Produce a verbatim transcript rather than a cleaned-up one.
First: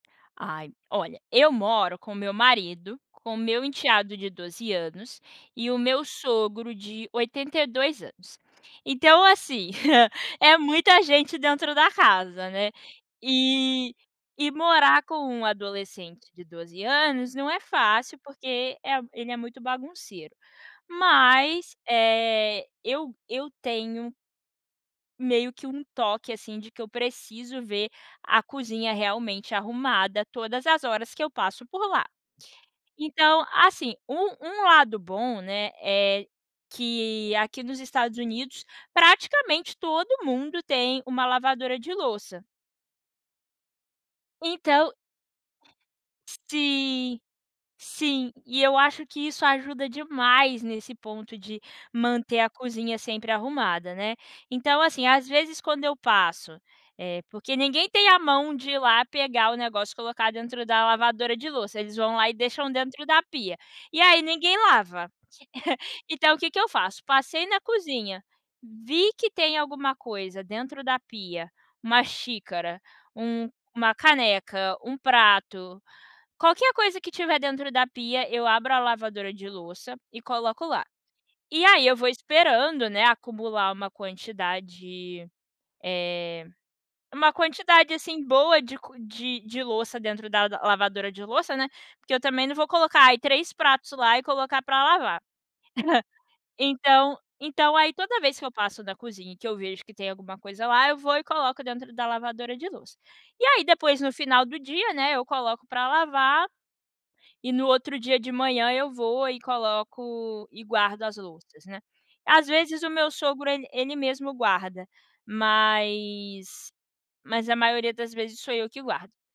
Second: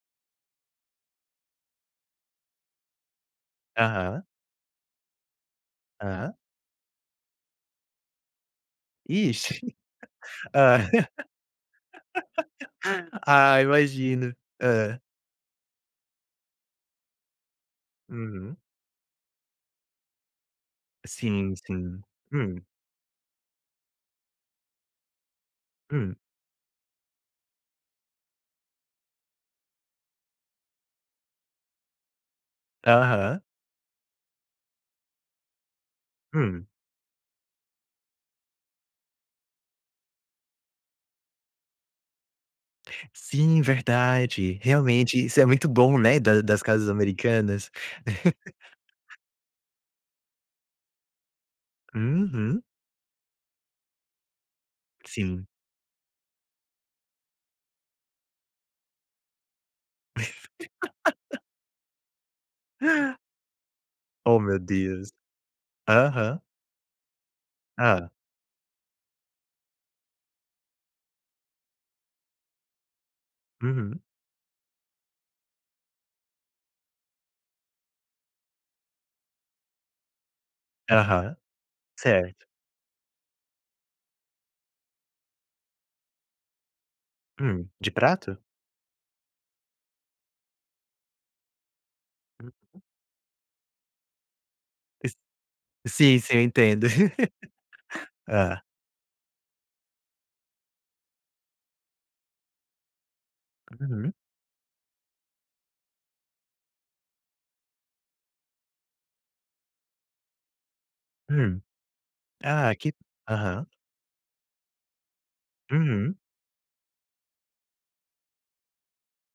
Ai, olha, eu moro com meu marido, com meu enteado Aham. de doze anos e o meu Aham. sogro de oitenta e dois anos. Então, Ixe! assim, é Ah. muita gente dentro da casa, né? Ah, E imagino. e Hã. morar com um adolescente de doze anos não é fácil, Uhum. porque, eh, ele é muito bagunceiro, Sim, mas, sim. Hum. eh, eu eu tenho meio que um Hum. toque, assim, de que eu preciso ver a cozinha realmente arrumada todas as horas que eu passo por lá. Aham. Então, assim, um um lado bom, né, é Hum. que aqui dos Estados Unidos, praticamente, todo mundo tem uma lavadora de louça. Sim, verdade. Então Realmente isso é muito bom, né, da das casas Sim, americanas. sim. E eu acho que isso ajuda demais nesse ponto de manter a Uhum. cozinha sempre arrumada, né? Então, assim, às Sim. vezes, quando eu passo, eh porque ninguém tem a mão de ir lá pegar o negócio e colocar dentro da lavadora de louça. Eles vão lá e deixam dentro da pia. E aí, Oh, ninguém meu lava. Deus. Então o Aham. que eu faço? Passei na Hã. cozinha, vi que tem alguma coisa dentro da pia: uma xícara, um uma Uhum. caneca, um prato, qualquer coisa que tiver dentro da pia, eu abro a lavadora de louça e coloco lá. Aham, E aí ,eu vou certo. esperando, né, acumular uma quantidade, eh, uma Hum, de quantidade assim prato? boa de co de de louça dentro da lavadora de louça, né, porque eu também não vou Hum. colocar, ai, três pratos lá e colocar para Is lavar. sim, sim, eu entendo.. Então então, aí toda vez que eu Hã. passo da cozinha que eu vejo que tem alguma coisa lá, eu vou e coloco dentro da lavadora de louça. E aí, depois, no Uhum. final do dia, né, eu coloco para lavar. E, no outro dia de manhã, eu vou e coloco e guardo as Hum, louças, né. Às ah, vezes, o que meu sogro aham. ele ele mesmo guarda, Uhum. mas mas a maioria das vezes sou eu que guardo.